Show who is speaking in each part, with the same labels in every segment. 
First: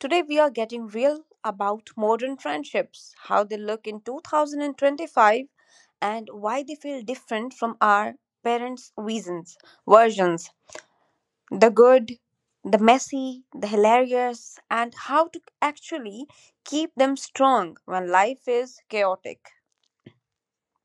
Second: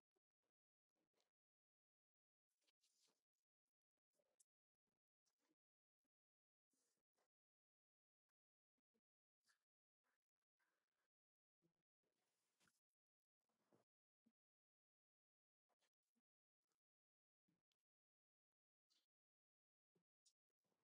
Speaker 1: Today we are getting real about modern friendships, how they look in 2025, and why they feel different from our parents' versions. The good, the messy, the hilarious, and how to actually keep them strong when life is chaotic.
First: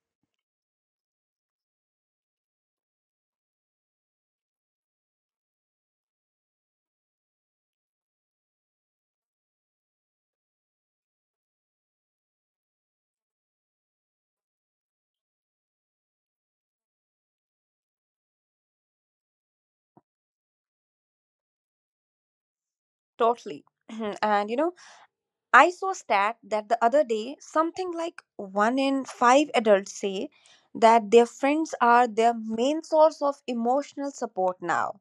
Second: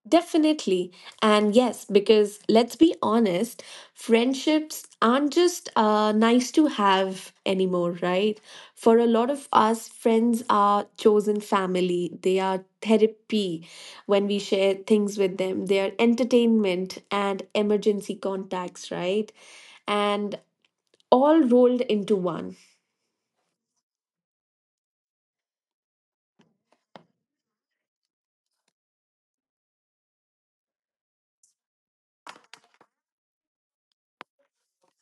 Speaker 2: Definitely. And yes, because let's be honest, friendships aren't just nice to have anymore, right? For a lot of us, friends are chosen family, they are therapy when we share things with them, they are entertainment and emergency contacts, right? And all rolled into one.
Speaker 1: Totally. and you know, I saw a stat that the other day something like one in five adults say that their friends are their main source of emotional support now,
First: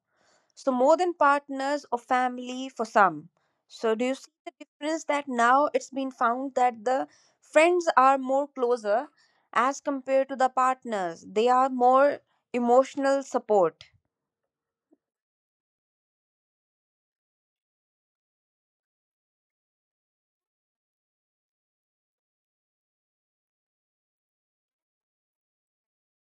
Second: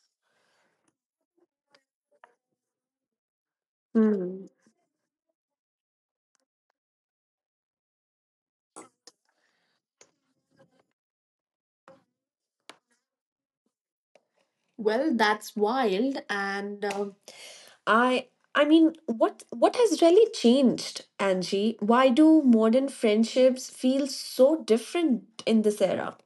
Speaker 1: so more than partners or family for some. So do you see
Speaker 2: Hmm.
Speaker 1: the difference that now it's been found that the friends are more closer as compared to the partners? They are more emotional support.
Speaker 2: Well, that's wild. And I I mean, what has really changed, Angie? Why do modern friendships feel so different in this era?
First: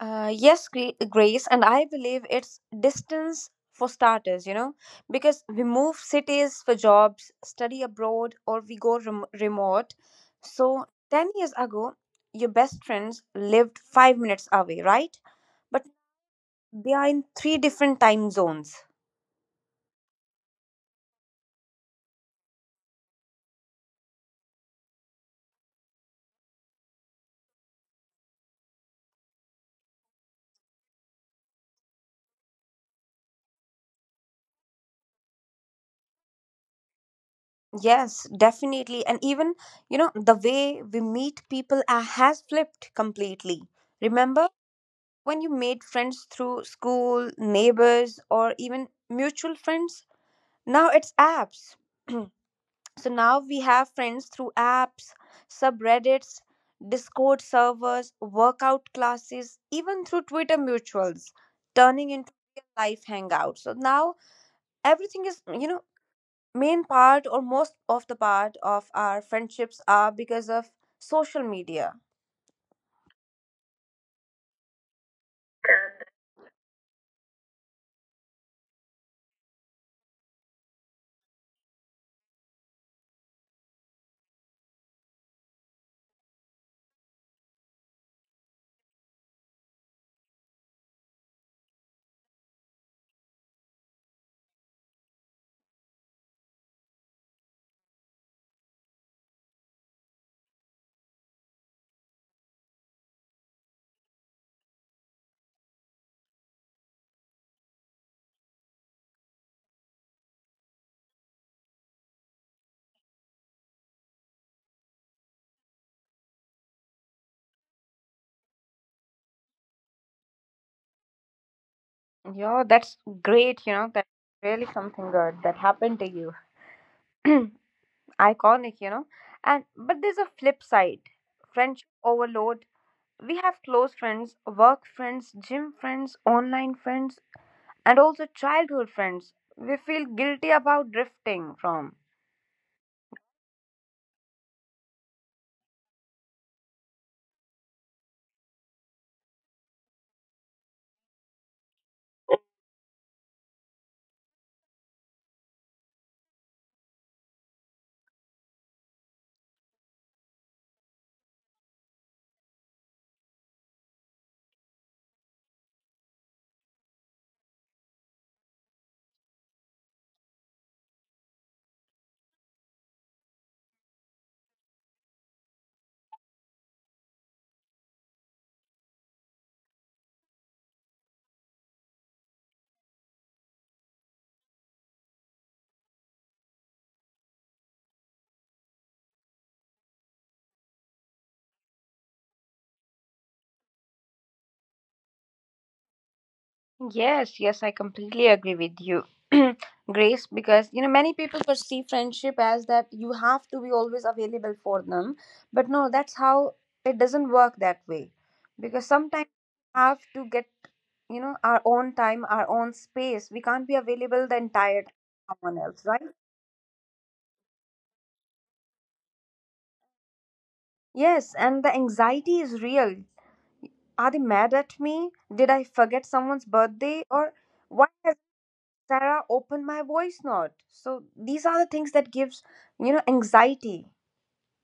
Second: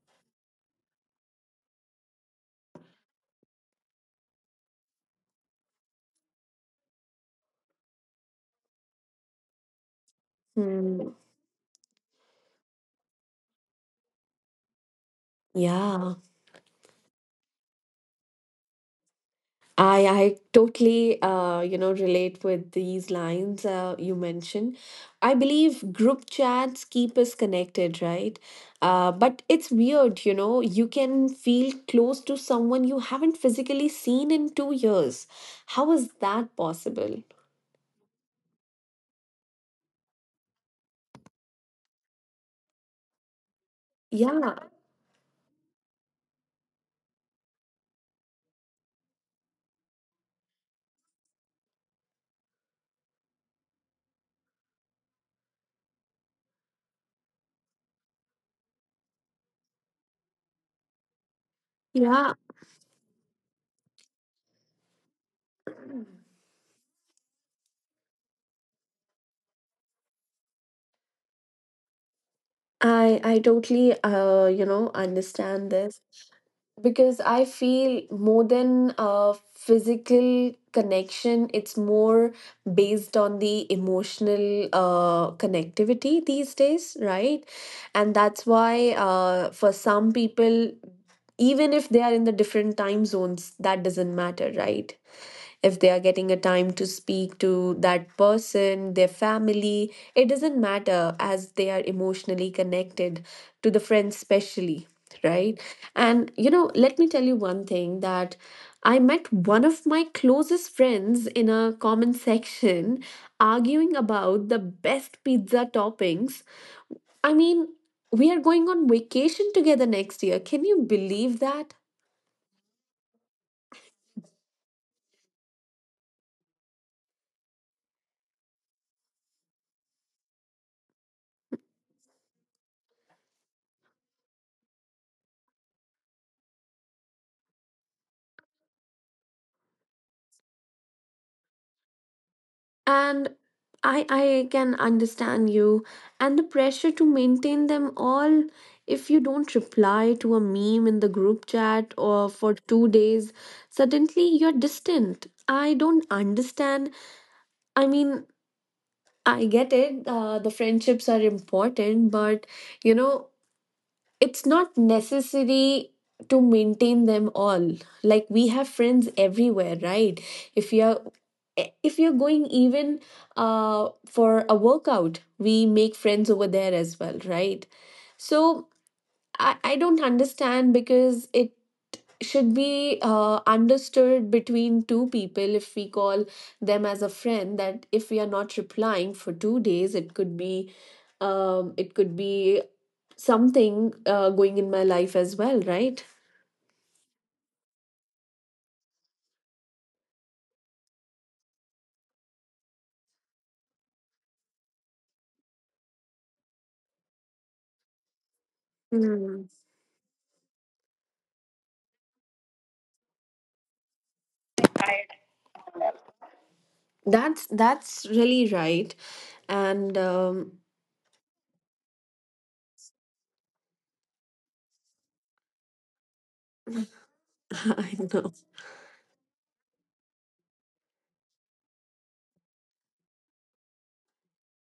Speaker 1: Yes, Grace, and I believe it's distance for starters, you know, because we move cities for jobs, study abroad, or we go remote. So,
Speaker 2: Hmm.
Speaker 1: 10 years ago, your best friends lived 5 minutes away, right? But
Speaker 2: Yeah,
Speaker 1: they are in three different time zones.
Speaker 2: I totally relate with these lines you mentioned. I believe group chats keep us connected, right? But it's weird, you know. You can feel close to someone you haven't physically seen in 2 years. How is that possible?
Speaker 1: Yes, definitely. And even, you know, the way we meet people has flipped completely. Remember
Speaker 2: Yeah,
Speaker 1: when you made friends through school, neighbors, or even mutual friends. Now it's apps. So now we have friends through apps, subreddits, Discord servers, workout classes, even through Twitter mutuals, turning into
Speaker 2: yeah.
Speaker 1: real life hangouts. So now everything is, you know, main part or most of the part of our friendships are because of social media.
Speaker 2: I totally understand this because I feel more than a physical connection, it's more based on the emotional connectivity these days, right? And that's why for some people, even if they are in the different time zones, that doesn't matter, right? If they are getting a time to speak to that person, their family, it doesn't matter as they are emotionally connected to the friends specially, right? And you know, let me tell you one thing, that I met one of my closest friends in a comment section arguing about the best pizza toppings. I mean, we are going on vacation together next year. Can you believe that?
Speaker 1: Yeah, that's great. You know, that's really something good that happened to you. Iconic, you know. And but there's a flip side. Friendship overload. We have close friends, work friends, gym friends, online friends, and also childhood friends we feel guilty about drifting from.
Speaker 2: And I can understand you, and the pressure to maintain them all. If you don't reply to a meme in the group chat or for 2 days, suddenly you're distant. I don't understand. I mean, I get it. The friendships are important, but you know, it's not necessary to maintain them all. Like, we have friends everywhere, right? If you're if you're going, even for a workout, we make friends over there as well, right? So I don't understand, because it should be understood between two people, if we call them as a friend, that if we are not replying for 2 days, it could be something going in my life as well, right?
Speaker 1: Yes, I completely agree with you, Grace, because you know many people perceive friendship as that you have to be always available for them, but no, that's how it doesn't work that way, because sometimes
Speaker 2: Mm.
Speaker 1: we have to get, you know, our own time, our own space. We can't be available the entire time for someone else, right?
Speaker 2: That's really right. And
Speaker 1: Yes, and the anxiety is real. Are they mad at me? Did I forget someone's birthday? Or why
Speaker 2: I
Speaker 1: has
Speaker 2: know.
Speaker 1: Sarah, open my voice note? So these are the things that gives, you know, anxiety.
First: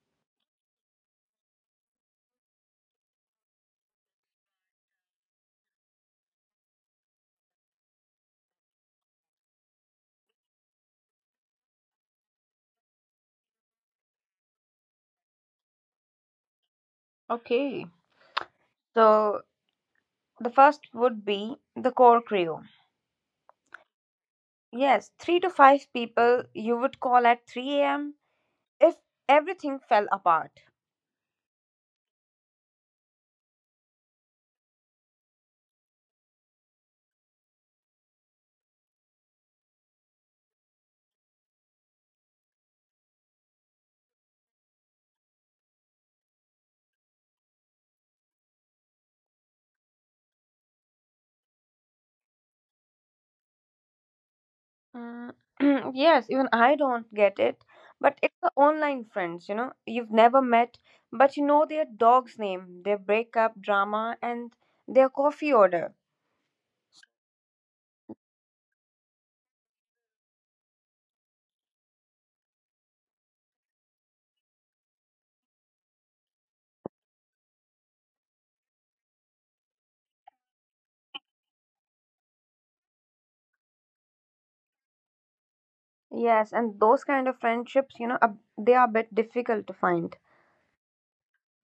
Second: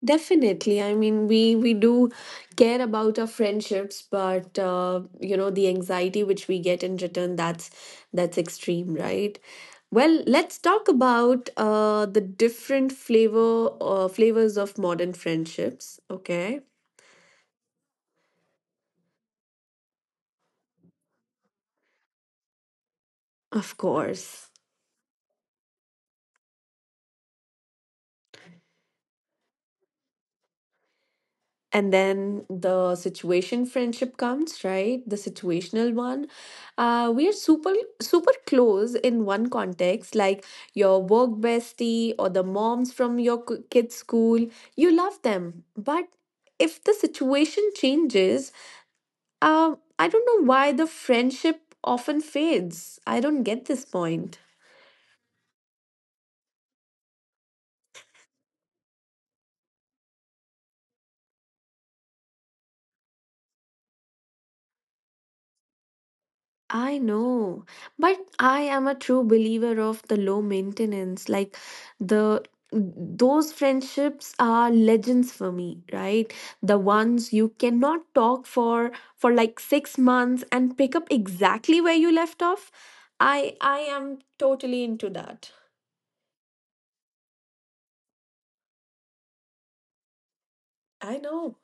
Speaker 2: Definitely. I mean, we do care about our friendships, but you know, the anxiety which we get in return, that's extreme, right? Well, let's talk about the different flavors of modern friendships. Okay,
Speaker 1: Okay. So the first would be the core crew.
Speaker 2: of course.
Speaker 1: Yes, three to five people you would call at 3 a.m. if everything fell apart.
Speaker 2: And then the situation friendship comes, right? The situational one. We are super, super close in one context, like your work bestie or the moms from your kids school. You love them, but if the situation changes, I don't know why the friendship often fades. I don't get this point.
Speaker 1: Mm, yes, even I don't get it. But it's the online friends, you know, you've never met, but you know their dog's name, their breakup drama, and their coffee order.
Speaker 2: I know, but I am a true believer of the low maintenance. Like, the those friendships are legends for me, right? The ones you cannot talk for like 6 months and pick up exactly where you left off. I am totally into that.
Speaker 1: Yes, and those kind of friendships, you know, they are a bit difficult to find.
Speaker 2: I know.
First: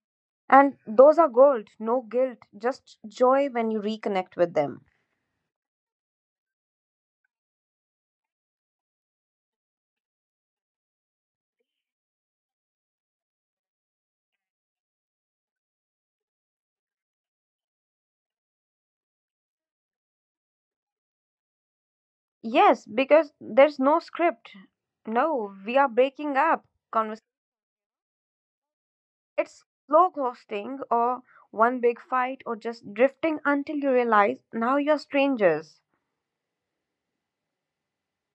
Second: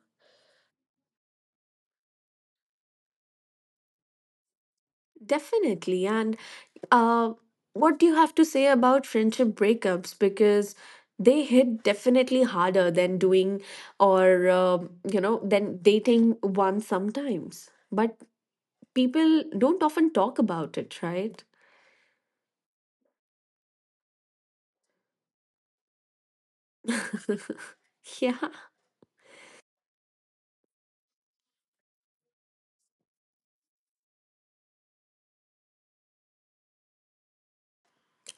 Speaker 1: And those are gold, no guilt, just joy when you reconnect with them.
Speaker 2: Definitely. And uh, what do you have to say about friendship breakups? Because they hit definitely harder than doing or, you know, than dating one sometimes. But people don't often talk about it, right?
Speaker 1: Yes, because there's no script. No, we are breaking up. Convers-
Speaker 2: Yeah.
Speaker 1: it's slow ghosting or one big fight or just drifting until you realize now you're strangers.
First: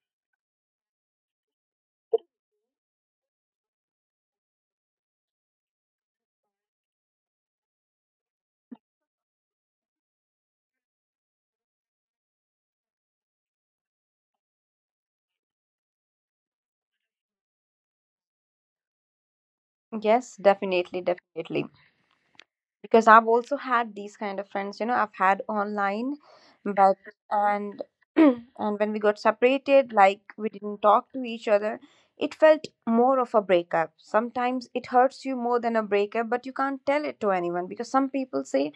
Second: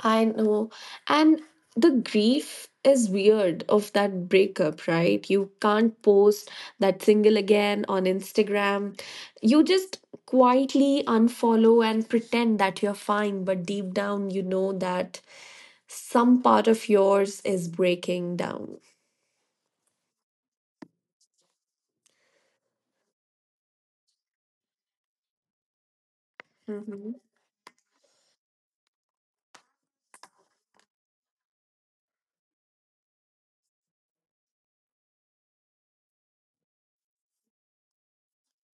Speaker 2: I know. And the grief is weird of that breakup, right? You can't post that single again on Instagram. You just quietly unfollow and pretend that you're fine, but deep down, you know that some part of yours is breaking down.
Speaker 1: Yes, definitely, definitely, because I've also had these kind of friends, you know, I've had online, but,
Speaker 2: Mhm.
Speaker 1: and and when we got separated, like we didn't talk to each other, it felt more of a breakup. Sometimes it hurts you more than a breakup, but you can't tell it to anyone because some people say,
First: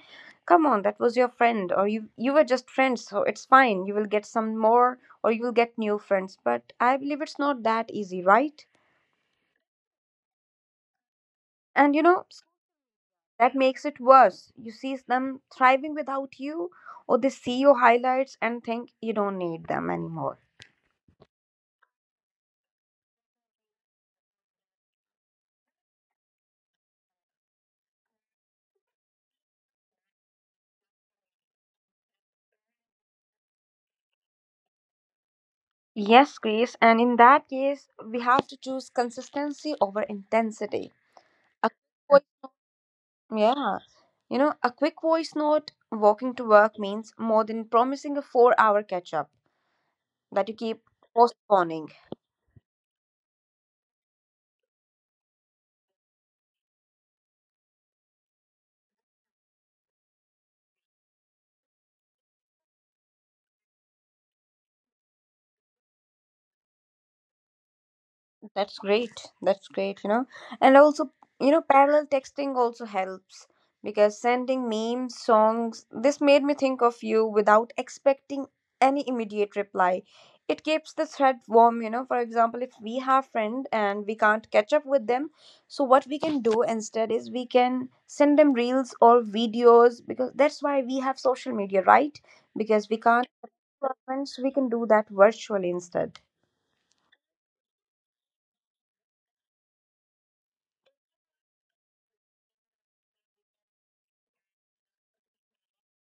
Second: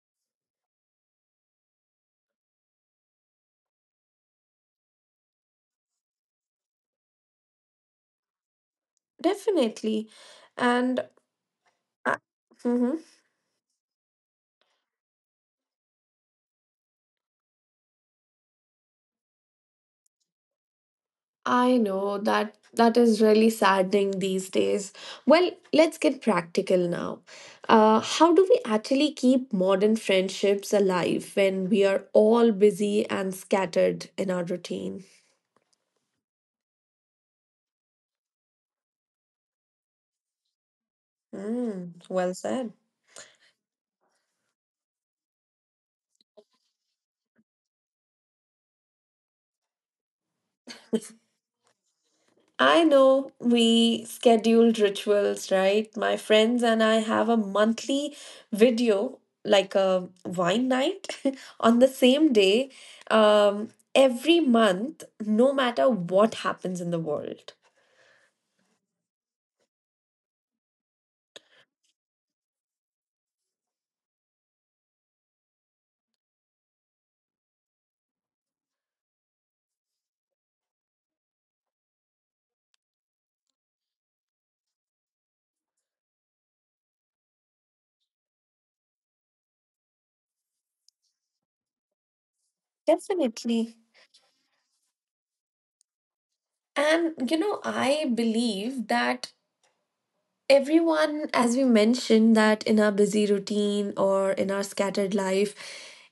Speaker 1: "Come on, that was your friend," or "You were just friends, so it's fine. You will get some more, or you will get new friends." But I believe it's not that easy, right?
Speaker 2: Definitely. And
Speaker 1: And you
Speaker 2: I-
Speaker 1: know,
Speaker 2: Mhm.
Speaker 1: that makes it worse. You see them thriving without you, or they see your highlights and think you don't need them anymore.
Speaker 2: I know that that is really saddening these days. Well, let's get practical now. How do we actually keep modern friendships alive when we are all busy and scattered in our routine?
Speaker 1: Yes, Grace, and in that case, we have to choose consistency over intensity. A
Speaker 2: Mm,
Speaker 1: quick
Speaker 2: well said.
Speaker 1: voice, yeah, you know, a quick voice note walking to work means more than promising a 4 hour catch up that you keep postponing.
Speaker 2: I know, we scheduled rituals, right? My friends and I have a monthly video, like a wine night, on the same day, every month, no matter what happens in the world.
Speaker 1: That's great. That's great, you know. And also, you know, parallel texting also helps because sending memes, songs, this made me think of you without expecting any immediate reply. It keeps the thread warm, you know. For example, if we have friend and we can't catch up with them, so what we can do instead is we can send them reels or videos because that's why we have social media, right? Because we can't
Speaker 2: Definitely.
Speaker 1: friends, we can do that virtually instead.
Speaker 2: And you know, I believe that everyone, as we mentioned, that in our busy routine or in our scattered life,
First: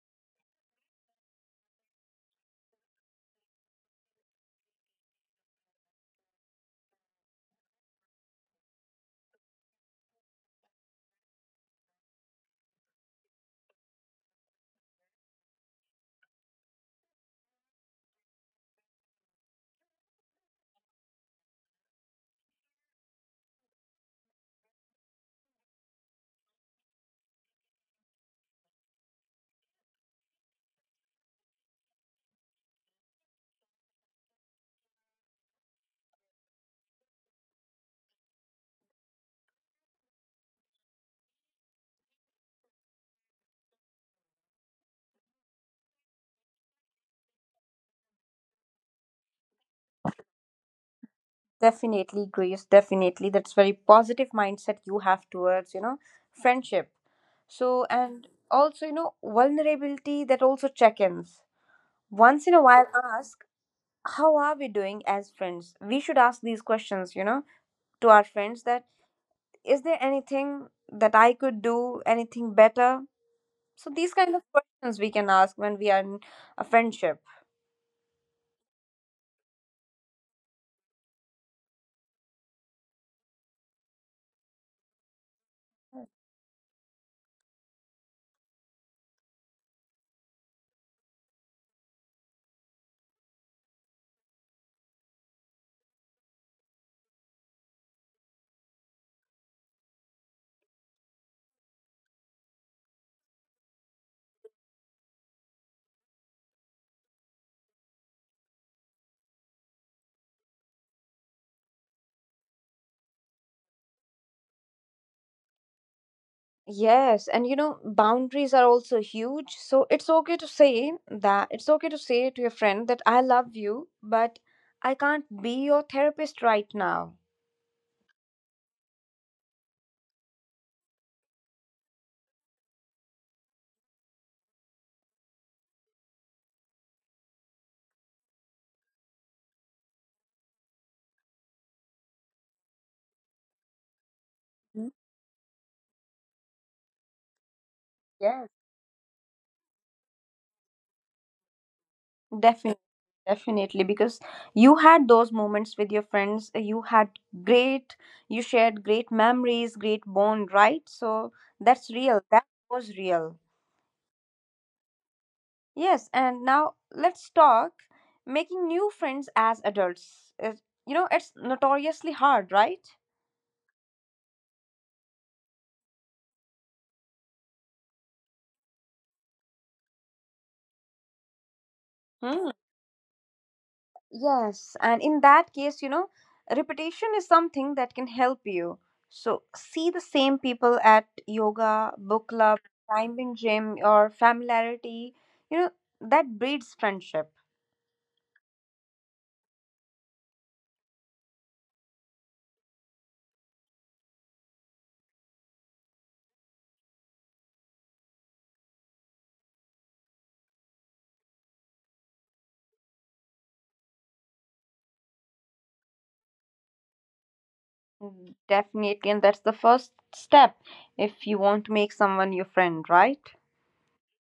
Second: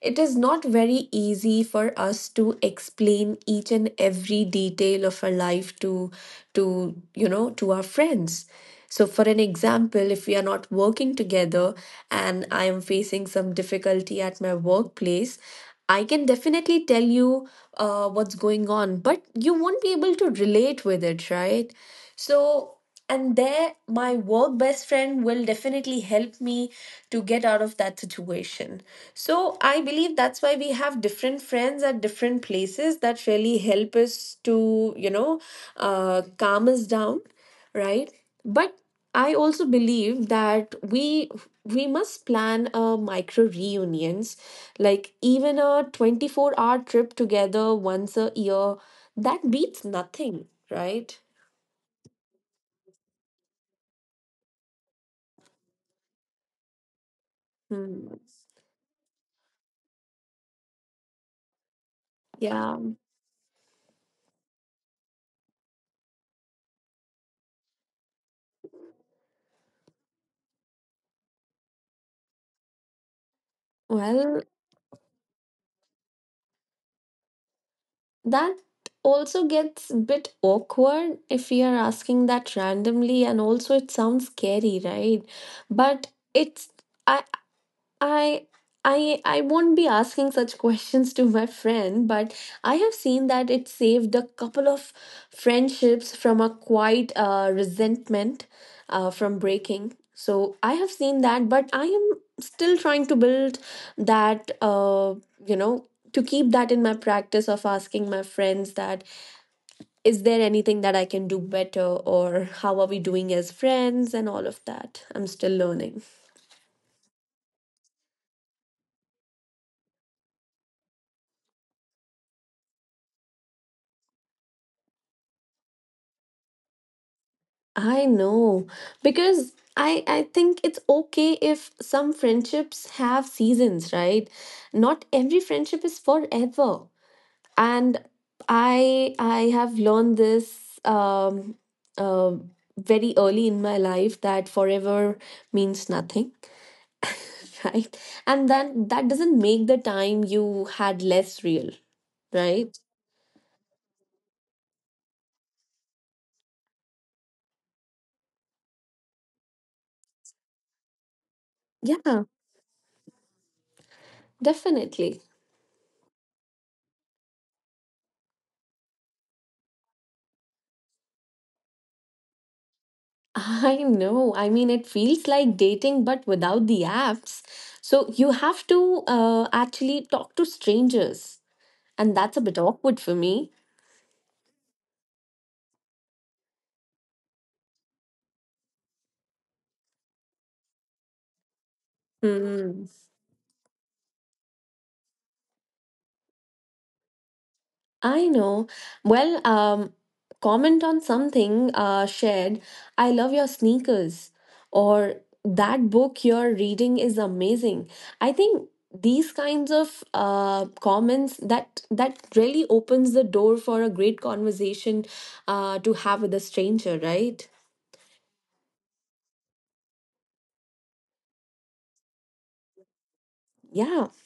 Speaker 2: it is not very easy for us to explain each and every detail of our life to you know, to our friends. So, for an example, if we are not working together and I am facing some difficulty at my workplace, I can definitely tell you what's going on, but you won't be able to relate with it, right? So, and there my work best friend will definitely help me to get out of that situation. So I believe that's why we have different friends at different places, that really help us to you know, calm us down, right? But I also believe that we must plan a micro reunions, like even a 24-hour hour trip together once a year. That beats nothing, right?
Speaker 1: Definitely, Grace. Definitely. That's very positive mindset you have towards, you know, friendship. So,
Speaker 2: Hmm.
Speaker 1: and also, you know, vulnerability that also check ins. Once in a
Speaker 2: Yeah.
Speaker 1: while, ask how are we doing as friends. We should ask these questions, you know, to our friends that is there anything that I could do anything better. So these kind of
Speaker 2: Well,
Speaker 1: questions we can ask when we are in a friendship.
Speaker 2: that also gets a bit awkward if we are asking that randomly, and also it sounds scary, right? But it's I I I won't be asking such questions to my friend, but I have seen that it saved a couple of friendships from a quiet resentment, from breaking. So I have seen that, but I am still trying to build that. You know, to keep that in my practice of asking my friends that is there anything that I can do better, or how are we doing as friends, and all of that. I'm still learning.
Speaker 1: Yes, and you know boundaries are also huge, so it's okay to say that, it's okay to say to your friend that I love you but I can't be your therapist right now.
Speaker 2: I know, because I think it's okay if some friendships have seasons, right? Not every friendship is forever. And I have learned this uh, very early in my life, that
Speaker 1: Mhm.
Speaker 2: forever means nothing. Right? And
Speaker 1: Yes,
Speaker 2: then that doesn't make the time you had less real, right?
Speaker 1: definitely. Definitely, because you had those moments with your friends. You had great, you shared great memories, great bond, right? So that's real.
Speaker 2: Yeah,
Speaker 1: That was real.
Speaker 2: definitely.
Speaker 1: Yes, and now let's talk making new friends as adults. You know, it's notoriously hard, right?
Speaker 2: I know. I mean, it feels like dating, but without the apps. So you have to actually talk to strangers, and that's a
Speaker 1: Hmm.
Speaker 2: bit awkward for me.
Speaker 1: Yes, and in that case, you know, repetition is something that can help you. So see the same people at yoga, book club,
Speaker 2: Hmm.
Speaker 1: time in gym, or familiarity, you know, that breeds friendship.
Speaker 2: I know. Well, comment on something shared. I love your sneakers, or that book you're reading is amazing. I think these kinds of comments that really opens the door for a great conversation to have with a stranger, right?
Speaker 1: Mm, definitely, and that's the first step if you want to make someone your friend, right?
Speaker 2: Yeah.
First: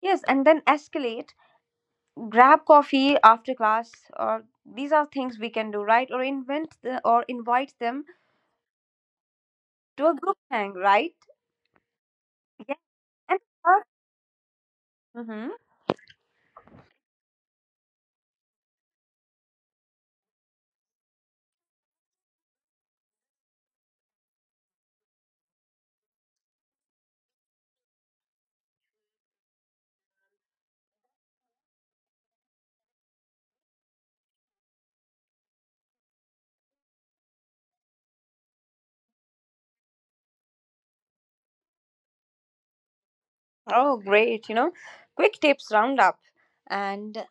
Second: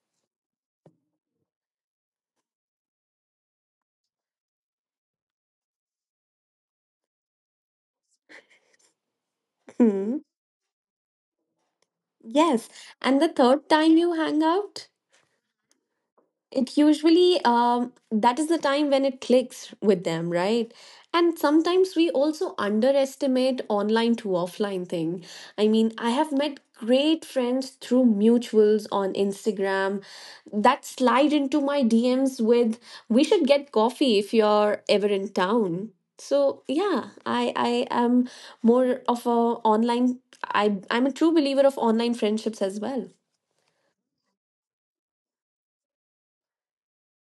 Speaker 1: Yes, and then escalate. Grab coffee after class, or these are things we can do, right? Or invent the, or invite them to a
Speaker 2: Hmm.
Speaker 1: group hang, right?
Speaker 2: Yes.
Speaker 1: Yeah,
Speaker 2: And the
Speaker 1: and
Speaker 2: third time you hang out,
Speaker 1: Mhm.
Speaker 2: it usually that is the time when it clicks with them, right? And sometimes we also underestimate online to offline thing. I mean, I have met great friends through mutuals on Instagram that slide into my DMs with, we should get coffee if you're ever in town. So yeah, I am more of a online, I'm a true believer of online friendships as well.
Speaker 1: Oh, great. You know, quick tips roundup and,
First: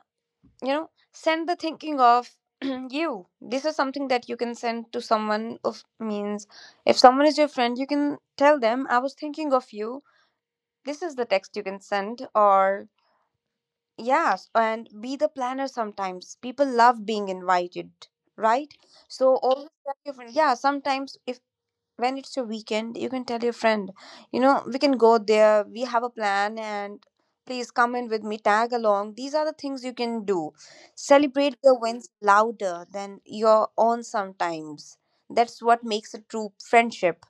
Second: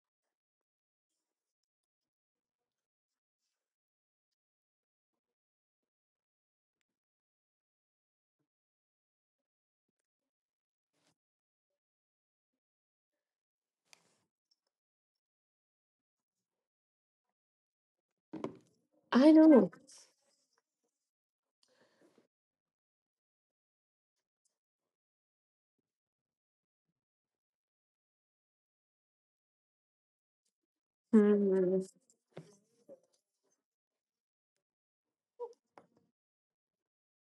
Speaker 1: you know, send the thinking of you. This is something that you can send to someone of means if someone is your friend, you can tell them, I was thinking of you. This is the text you can send. Or yes, and be the planner sometimes. People love being invited, right?
Speaker 2: I
Speaker 1: So
Speaker 2: know.
Speaker 1: always tell your friend, yeah, sometimes if when it's a weekend you can tell your friend, you know, we can go there, we have a plan and please come in with me, tag along. These are the things you can do. Celebrate your wins louder than your own sometimes. That's what makes a true friendship.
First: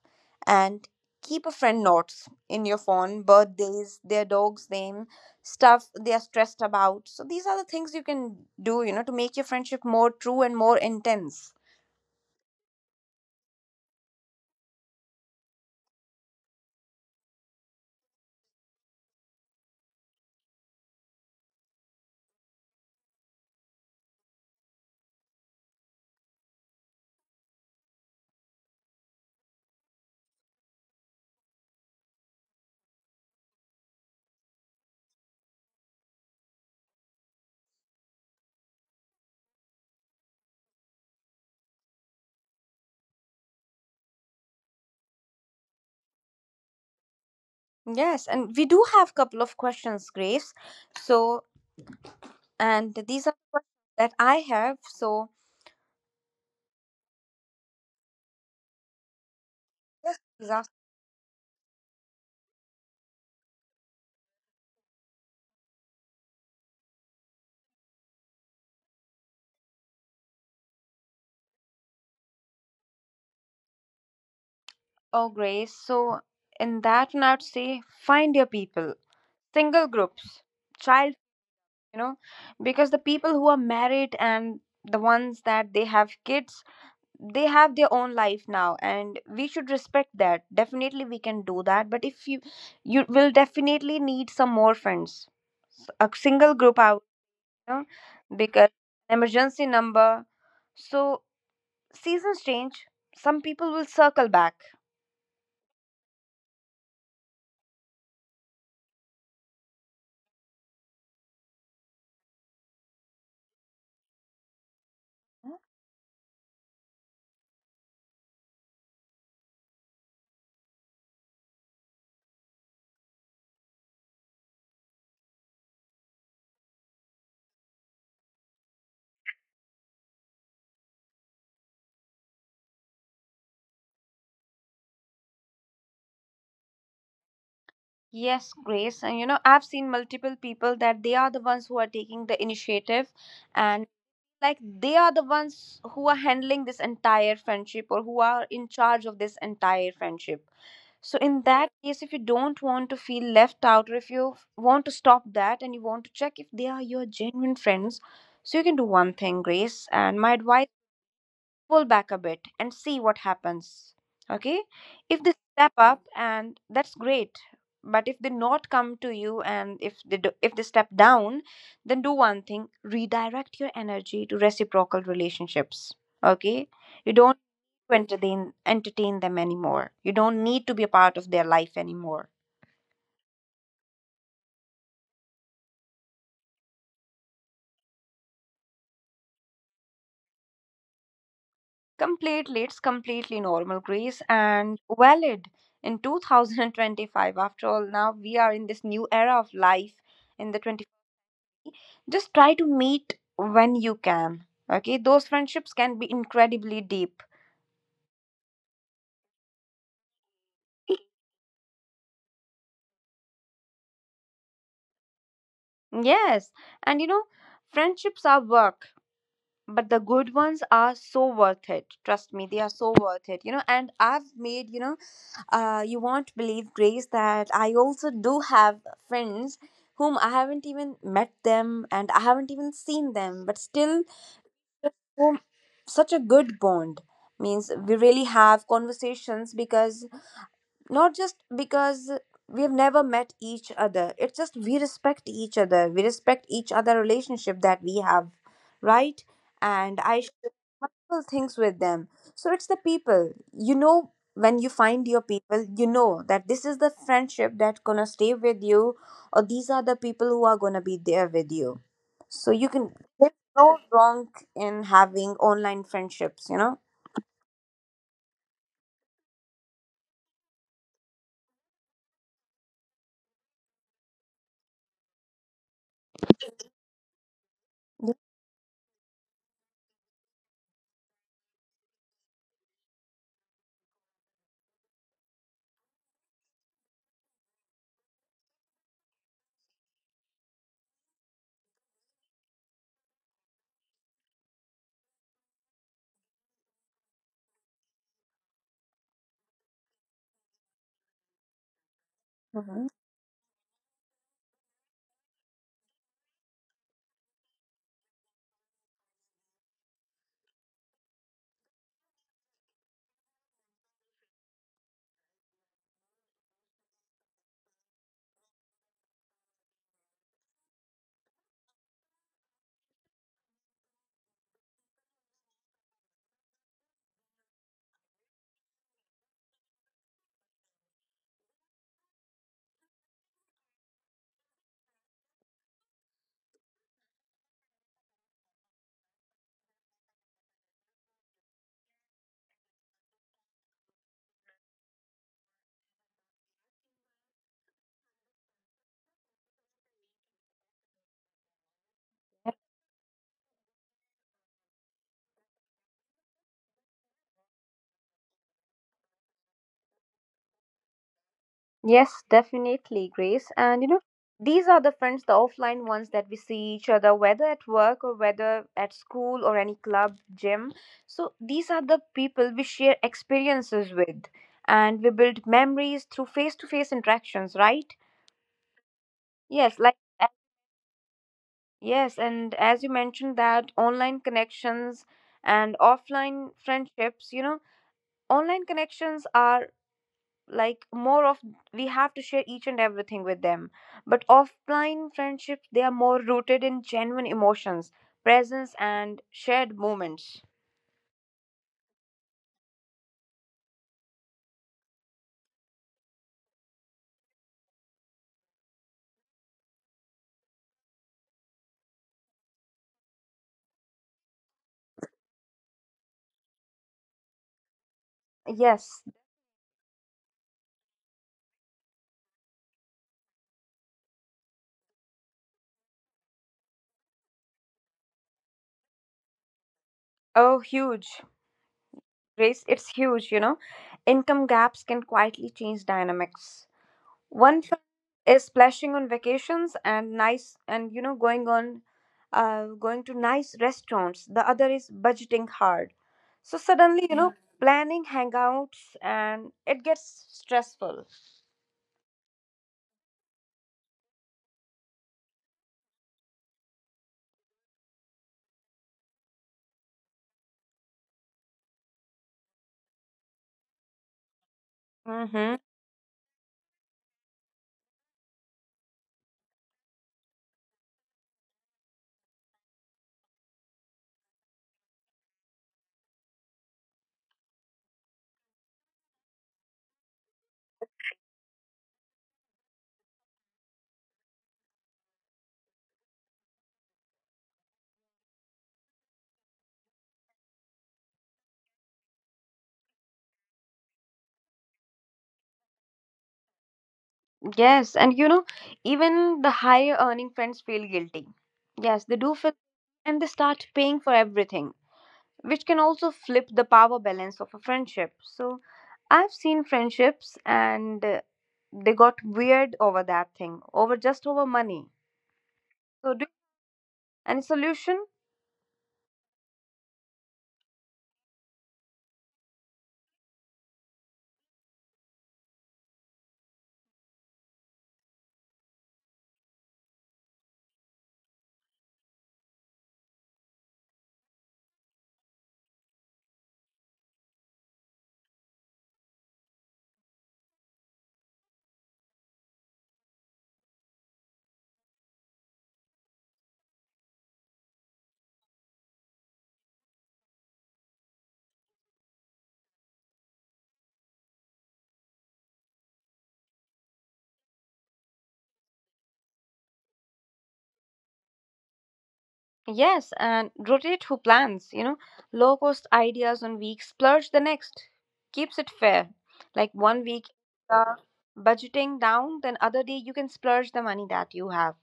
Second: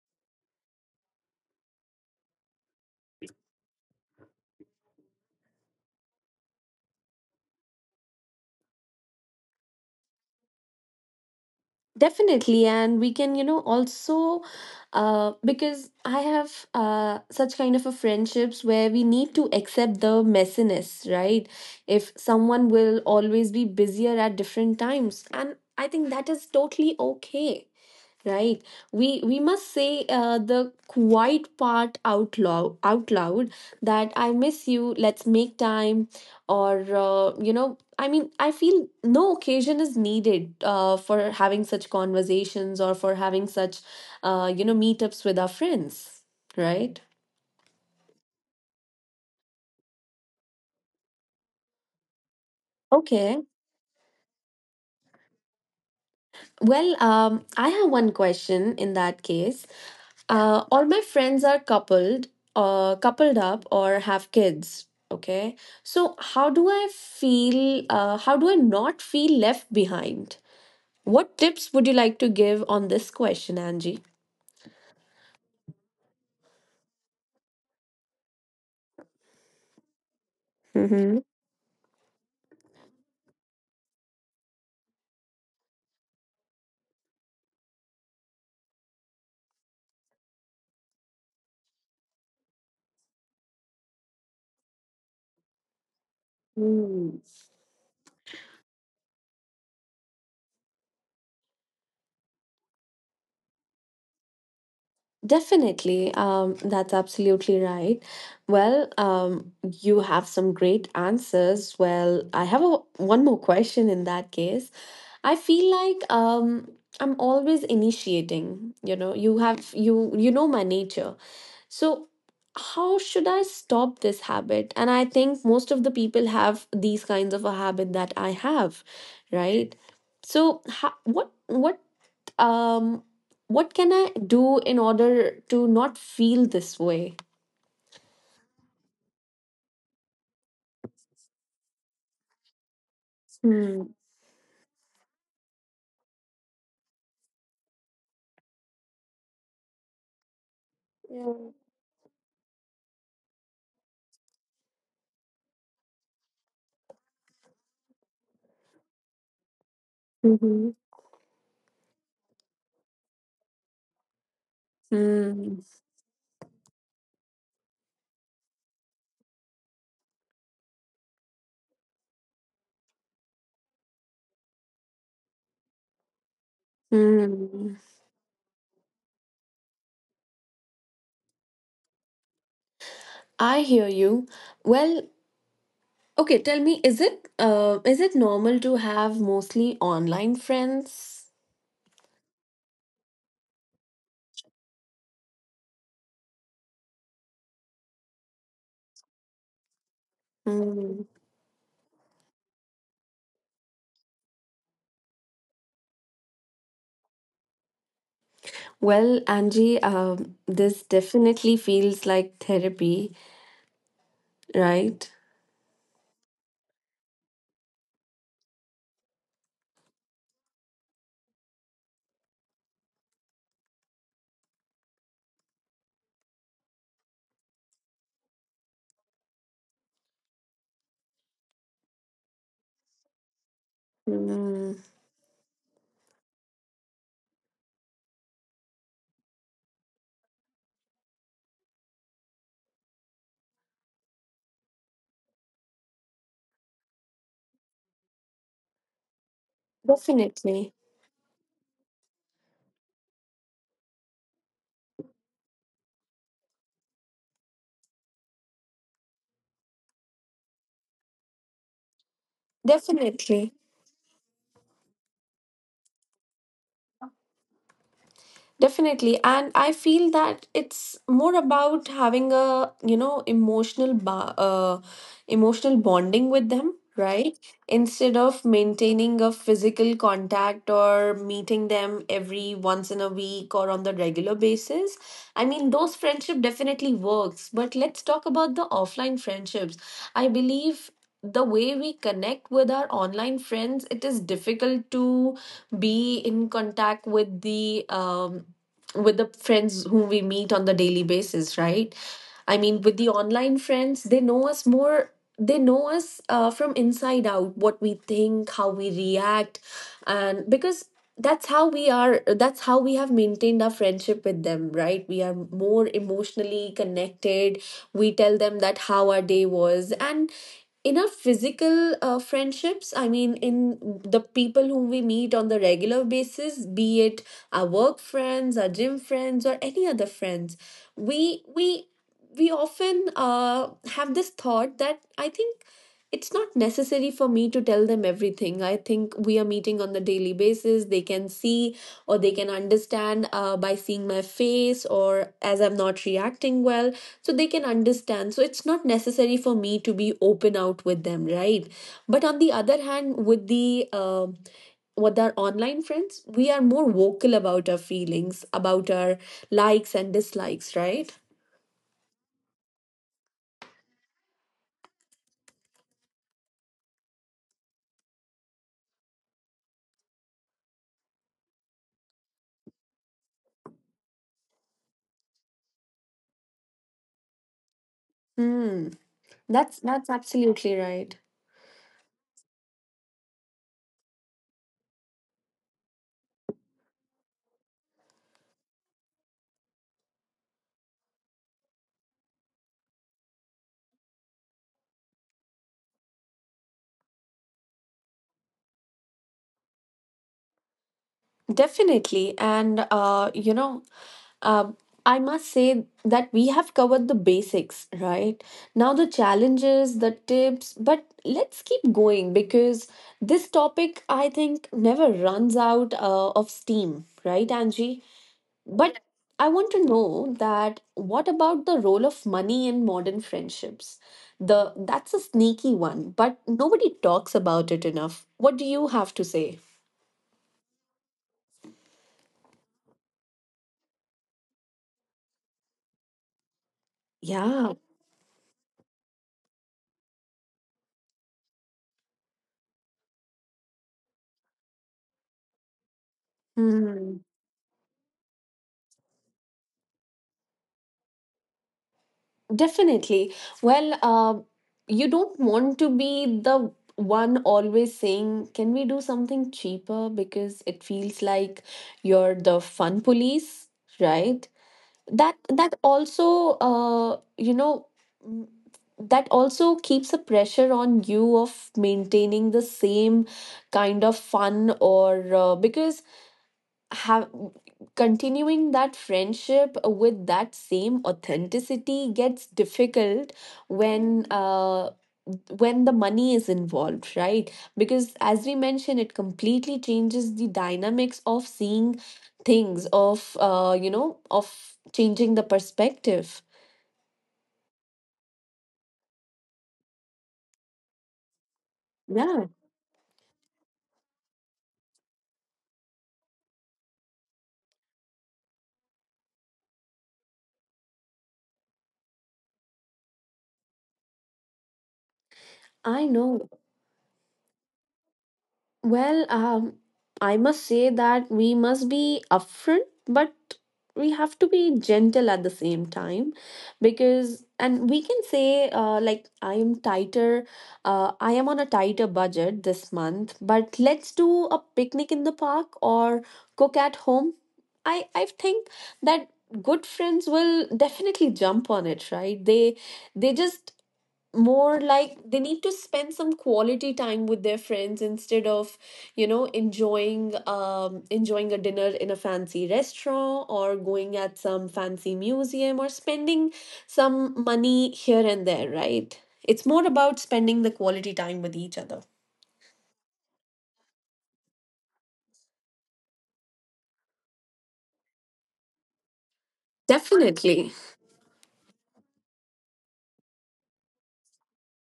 Speaker 1: And keep a friend notes in your phone, birthdays, their dog's name, stuff they are stressed about. So these are the things you can do, you know, to make your friendship more true and more intense.
Speaker 2: Definitely, and we can, you know, also because I have such kind of a friendships where we need to accept the messiness, right? If someone will always be busier at different times, and I think that is totally okay. Right. We must say the quiet part out loud that I miss you, let's make time, or you know, I mean, I feel no occasion is needed for having such conversations or for having such you know, meetups with our friends, right?
Speaker 1: Yes, and we do have a couple of questions, Grace. So, and these are
Speaker 2: Okay.
Speaker 1: questions that I have. So,
Speaker 2: Well, I have one question in that case. Uh,
Speaker 1: disaster
Speaker 2: all my friends are coupled, uh, coupled up, or have kids. Okay, so how do I feel? How do I not feel left behind? What tips would you like to give on this question, Angie?
Speaker 1: or Grace. So, in that one, I would say find your people, single groups, child,
Speaker 2: Mm-hmm.
Speaker 1: you know, because the people who are married and the ones that they have kids, they have their own life now, and we should respect that. Definitely, we can do that, but if you, you will definitely need some more friends. A single group, I know, because emergency number. So seasons change. Some people will circle back.
Speaker 2: Definitely, that's absolutely right. Well, you have some great answers. Well, I have a, one more question in that case. I feel like I'm always initiating, you know, you have you know my nature. So how should I stop this habit? And I think most of the people have these kinds of a habit that I have, right? So how, um what can I do in order to not feel this way?
Speaker 1: Yes, Grace. And you know, I've seen multiple people that they are the ones who are taking the initiative and
Speaker 2: Hmm.
Speaker 1: like they are the ones who are handling this entire friendship or who are in charge of this entire friendship. So,
Speaker 2: Yeah.
Speaker 1: in that case, if you don't want to feel left out or if you want to stop that and you want to check if they are your genuine friends, so you can do one thing, Grace. And my advice,
Speaker 2: Mm-hmm.
Speaker 1: pull back a bit and see what happens. Okay? If they
Speaker 2: Hmm.
Speaker 1: step up and that's great. But if they not come to you and if they do, if they step down, then do one thing, redirect your energy to reciprocal relationships. Okay? You don't
Speaker 2: Hmm.
Speaker 1: entertain them anymore. You don't need to be a part of their life anymore.
Speaker 2: I hear you. Well, okay, tell me, is it normal to have mostly online friends?
Speaker 1: Completely, it's completely normal, Grace, and valid in 2025. After all, now we are in this new era of life in the
Speaker 2: Mm.
Speaker 1: just try to meet when you can. Okay, those friendships can be incredibly deep.
Speaker 2: Well, Angie, this definitely feels like therapy, right?
Speaker 1: Yes, and friendships are work, but the good ones are so worth it. Trust me, they are so worth it. And I've made you know you won't believe, Grace, that I also do have friends whom I haven't even met them, and I haven't even seen them, but still,
Speaker 2: Mm.
Speaker 1: whom- such a good bond means we really have conversations, because not just because we have never met each other. It's just we respect each other relationship that we have, right? And I share
Speaker 2: Definitely.
Speaker 1: multiple things with them. So it's the people, when you find your people, you know that this is the friendship that gonna stay with you, or these are the people who are gonna be there with you. So you can There's
Speaker 2: Definitely.
Speaker 1: no wrong in having online friendships.
Speaker 2: Definitely. And I feel that it's more about having a, you know, emotional bonding with them, right? Instead of maintaining a physical contact or meeting them every once in a week or on the regular basis. I mean, those friendship definitely works, but let's talk about the offline friendships. I believe the way we connect with our online friends, it is difficult to be in contact with the friends whom we meet on the daily basis, right? I mean,
Speaker 1: Mhm.
Speaker 2: with the online friends, they know us more. They know us from inside out, what we think, how we react, and because that's how we are. That's how we have maintained our friendship with them, right? We are more emotionally connected. We tell them that how our day was, and in our physical friendships, I mean, in the people whom we meet on the regular basis, be it our work friends, our gym friends, or any other friends, we we we often have this thought that I think it's not necessary for me to tell them everything. I think we are meeting on the daily basis. They can see or they can understand by seeing my face or as I'm not reacting well. So they can understand. So it's not necessary for me to be open out with them, right? But on the other hand, with the with our online friends, we are more vocal about our feelings, about our likes and dislikes, right?
Speaker 1: Yes, definitely, Grace. And these are the friends, the offline ones that we see each other, whether at work or whether at school or any club, gym. So these are the people we share experiences with, and we build memories through face to face interactions, right?
Speaker 2: Hmm. That's
Speaker 1: Yes, like
Speaker 2: that's
Speaker 1: a-
Speaker 2: absolutely right.
Speaker 1: yes, and as you mentioned, that online connections and offline friendships, online connections are like more of we have to share each and everything with them, but offline friendships, they are more rooted in genuine emotions, presence and shared moments.
Speaker 2: Definitely, and you know, um, I must say that we have covered the basics, right? Now the challenges, the tips, but let's keep going because this topic, I think, never runs out of steam, right, Angie? But
Speaker 1: Yes.
Speaker 2: I want to know that what about the role of money in modern friendships? The That's a sneaky one, but nobody talks about it enough. What do you have to say?
Speaker 1: Oh, huge, Grace, it's huge. Income gaps can quietly change dynamics. One
Speaker 2: Yeah,
Speaker 1: friend is splashing on vacations and going to nice restaurants. The other is budgeting hard. So suddenly,
Speaker 2: mm,
Speaker 1: yeah, planning hangouts and it gets stressful.
Speaker 2: definitely. Well, you don't want to be the one always saying, can we do something cheaper? Because it feels like you're the fun police, right? That
Speaker 1: Mm-hmm.
Speaker 2: that also you know, mm, that also keeps a pressure on you of maintaining the same kind of fun or because have continuing that friendship with that same authenticity gets difficult when when the money is involved, right? Because as we mentioned, it completely changes the dynamics of seeing things, of you know, of changing the perspective.
Speaker 1: Yes, and even the higher earning friends feel guilty. Yes, they do
Speaker 2: Yeah,
Speaker 1: feel, and they start paying for everything, which can also flip the power balance of a friendship. So I've seen friendships and they got weird over that thing, over money.
Speaker 2: I
Speaker 1: So do,
Speaker 2: know.
Speaker 1: any solution?
Speaker 2: Well, I must say that we must be upfront, but we have to be gentle at the same time because, and we can say, like, I am I am on a tighter budget this month, but let's do a picnic in the park or cook at home. I think that good friends will definitely jump on it, right? They just more like they need to spend some quality time with their friends instead of, you know, enjoying enjoying a dinner in a fancy restaurant or going at some fancy museum or spending some money here and there, right? It's more about spending the quality time with each other.
Speaker 1: Yes, and rotate who plans, low cost ideas one week, splurge the next. Keeps it fair. Like one week
Speaker 2: Definitely.
Speaker 1: uh, budgeting down, then other day you can splurge the money that you have.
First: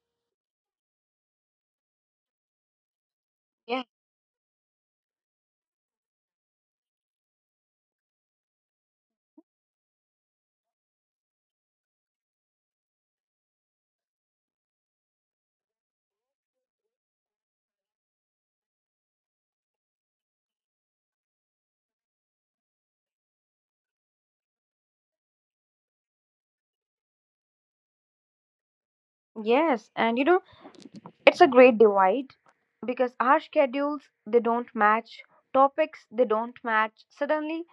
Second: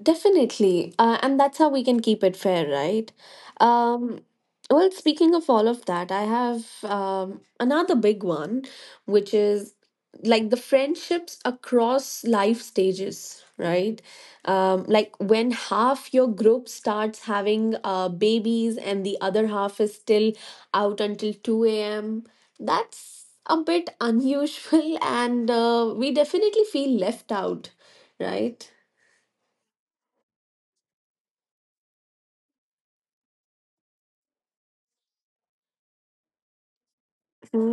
Speaker 2: Definitely. And that's how we can keep it fair, right?
Speaker 1: Yeah.
Speaker 2: Um, well, speaking of all of that, I have another big one, which is like the friendships across life stages, right? Like when half your group starts having babies and the other half is still out until 2 a.m., that's a bit unusual, and we definitely feel left out, right?
Speaker 1: Yes, and it's a great divide because our schedules, they don't match, topics they don't match. Suddenly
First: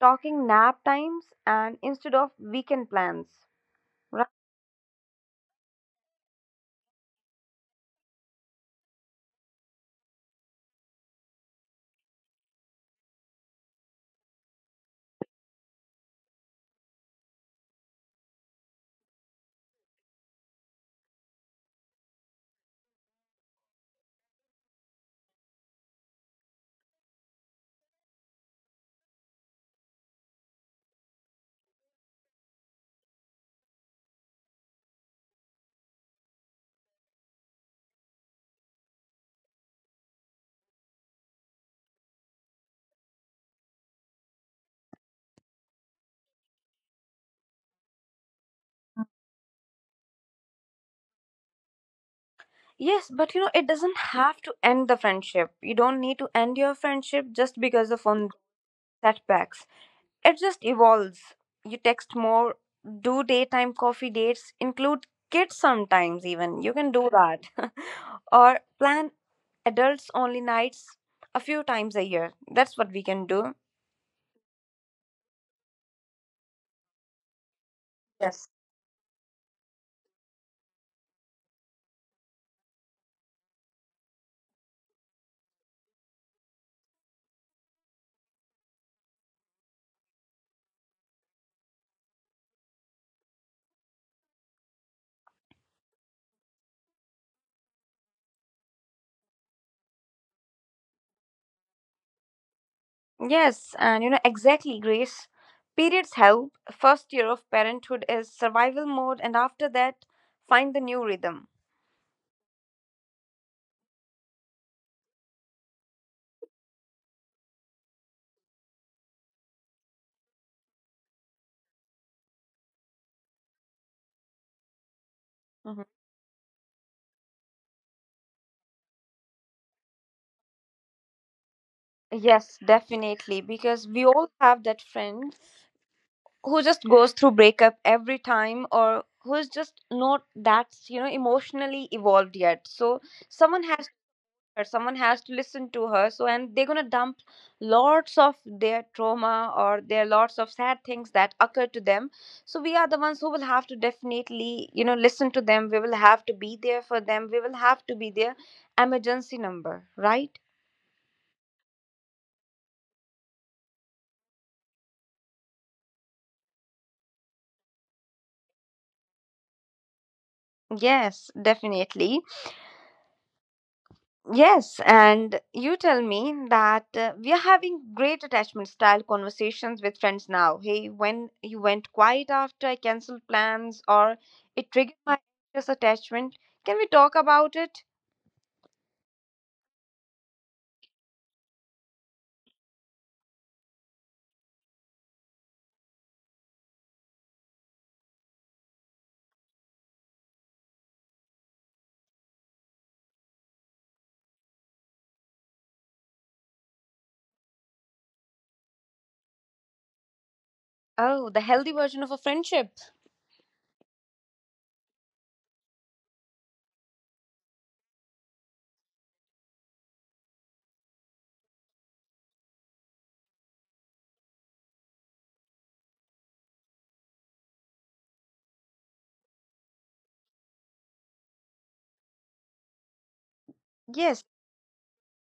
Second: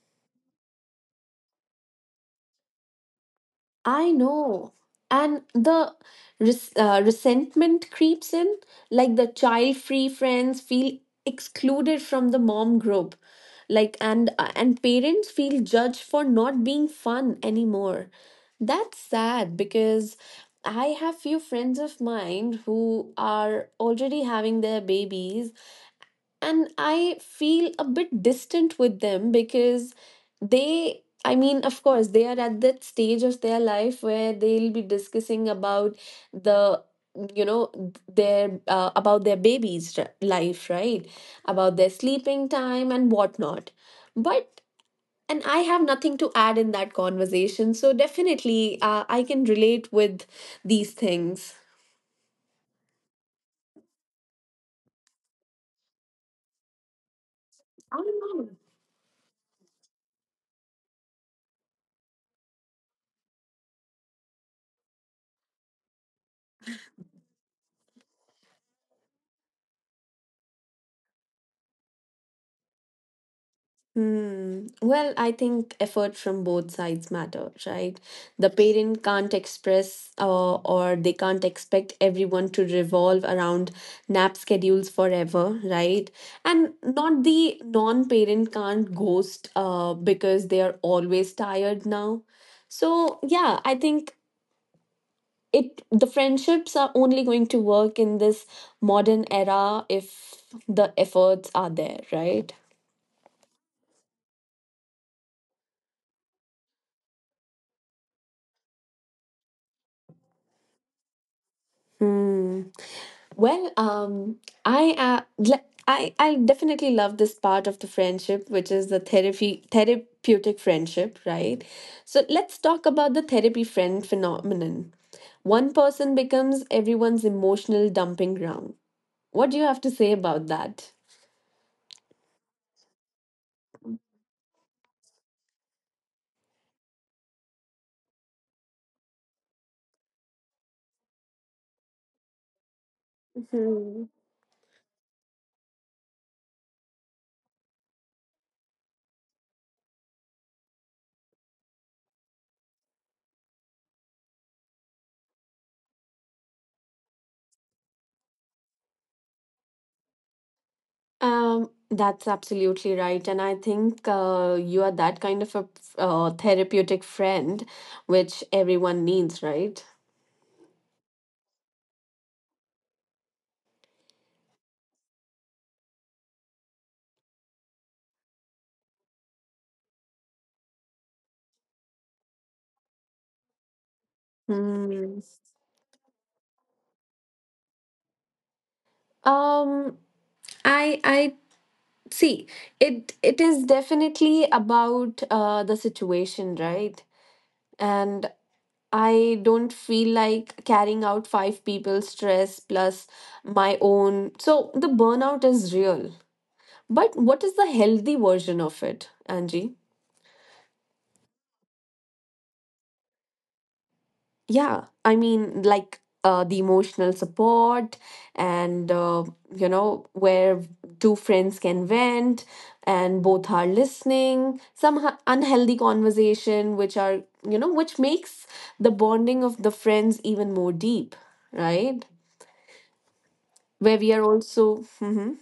Speaker 1: talking nap times and instead of weekend plans,
Speaker 2: I
Speaker 1: right?
Speaker 2: know. And the resentment creeps in, like the child free friends feel excluded from the mom group. Like and parents feel judged for not being fun anymore. That's sad because I have few friends of mine who are already having their babies and I feel a bit distant with them because they, I mean, of course, they are at that stage of their life where they'll be discussing about the, you know, their about their life, right? About their sleeping time and whatnot. But and I have nothing to add in that conversation, so definitely, I can relate with these things.
Speaker 1: Yes, but it doesn't have to end the friendship. You don't need to end your friendship just because
Speaker 2: I
Speaker 1: of on
Speaker 2: don't know.
Speaker 1: setbacks. It just evolves. You text more, do daytime coffee dates, include kids sometimes, even you can do that or plan adults only nights a few times a year. That's what we can do.
Speaker 2: Hmm. Well, I think effort from both sides matter, right?
Speaker 1: Yes.
Speaker 2: The parent can't express or they can't expect everyone to revolve around nap schedules forever, right? And not the non-parent can't ghost because they are always tired now. So yeah, I think it the friendships are only going to work in this modern era if the efforts are there, right?
Speaker 1: Yes, and you know exactly, Grace. Periods help. First year of parenthood is survival mode, and after that, find the new rhythm.
Speaker 2: Hmm. Well, I uh, le- I definitely love this part of the friendship, which is the therapy therapeutic friendship, right? So let's talk about the therapy friend phenomenon. One
Speaker 1: Mhm.
Speaker 2: person becomes everyone's emotional dumping ground. What do you have to say about that?
Speaker 1: Yes, definitely, because we all have that friend who just goes through breakup every time, or who's just not that emotionally evolved yet. So someone has
Speaker 2: Hmm.
Speaker 1: someone has to listen to her. And they're going to dump lots of their trauma or their lots of sad things that occur to them. So we are the ones who will have to definitely listen to them. We will have to be there for them, we will have to be their emergency number, right?
Speaker 2: That's absolutely right, and I think you are that kind of a therapeutic friend, which everyone needs, right?
Speaker 1: Yes, definitely. Yes, and you tell me that we are having great attachment style conversations with friends now. Hey, when you went quiet after I canceled plans, or it triggered
Speaker 2: Hmm.
Speaker 1: my anxious attachment, can we talk about it?
Speaker 2: Um, I see, it is definitely about the situation, right? And I don't feel like carrying out 5 people's stress plus my own. So the burnout is real. But what is the healthy version of it, Angie?
Speaker 1: Oh, the healthy version of a friendship.
Speaker 2: Yeah, I mean, like the emotional support, and you know, where two friends can vent and both are listening, some unhealthy conversation, which are, you know, which makes the bonding of the friends even more deep, right? Where we are
Speaker 1: Yes,
Speaker 2: also, mhm.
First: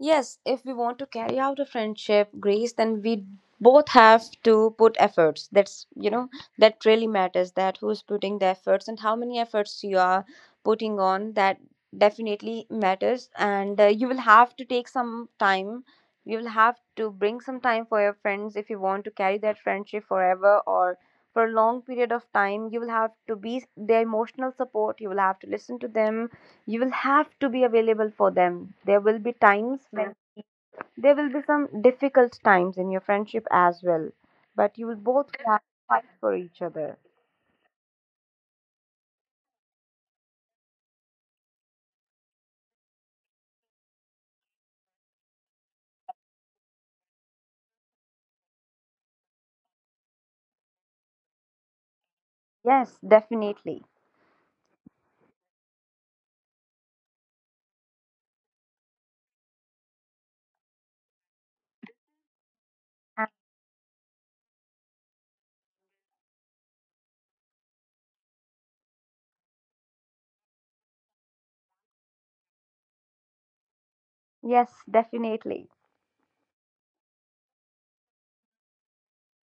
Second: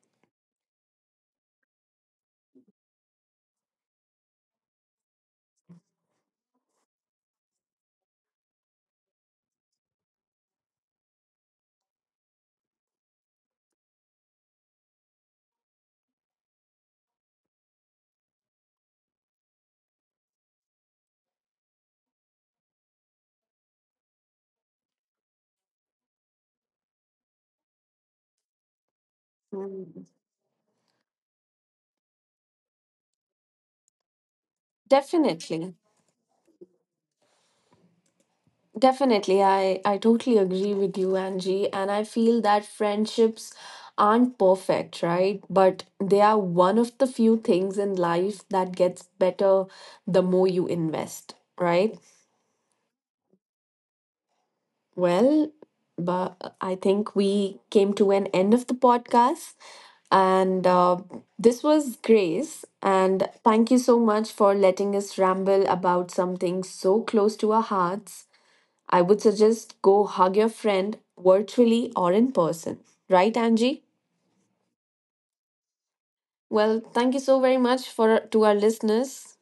Speaker 1: yes, if we want to carry out a friendship, Grace, then we both have to put efforts. That's, you know, that really matters, that who's putting the efforts and how many efforts you are putting on. That definitely matters. And you will have to take some time. You will have to bring some time for your friends if you want to carry that friendship forever or for a long period of time. You will have to be their emotional support. You will have to listen to them, you will have to be available for them. There will be times
Speaker 2: Mm,
Speaker 1: when there will be some difficult times in your friendship as well, but you will both have
Speaker 2: definitely.
Speaker 1: to fight for each other.
Speaker 2: Definitely, I totally agree with you, Angie. And I feel that friendships aren't perfect, right? But they are one of the few things in life that gets better the more you invest, right?
Speaker 1: Yes, definitely.
Speaker 2: Well, but I think we came to an end of the podcast. And this was Grace. And thank you so much for letting us ramble about something so close to our hearts. I would suggest go hug your friend virtually or in person. Right, Angie?
Speaker 1: Yes, definitely.
Speaker 2: Well, thank you so very much for to our listeners.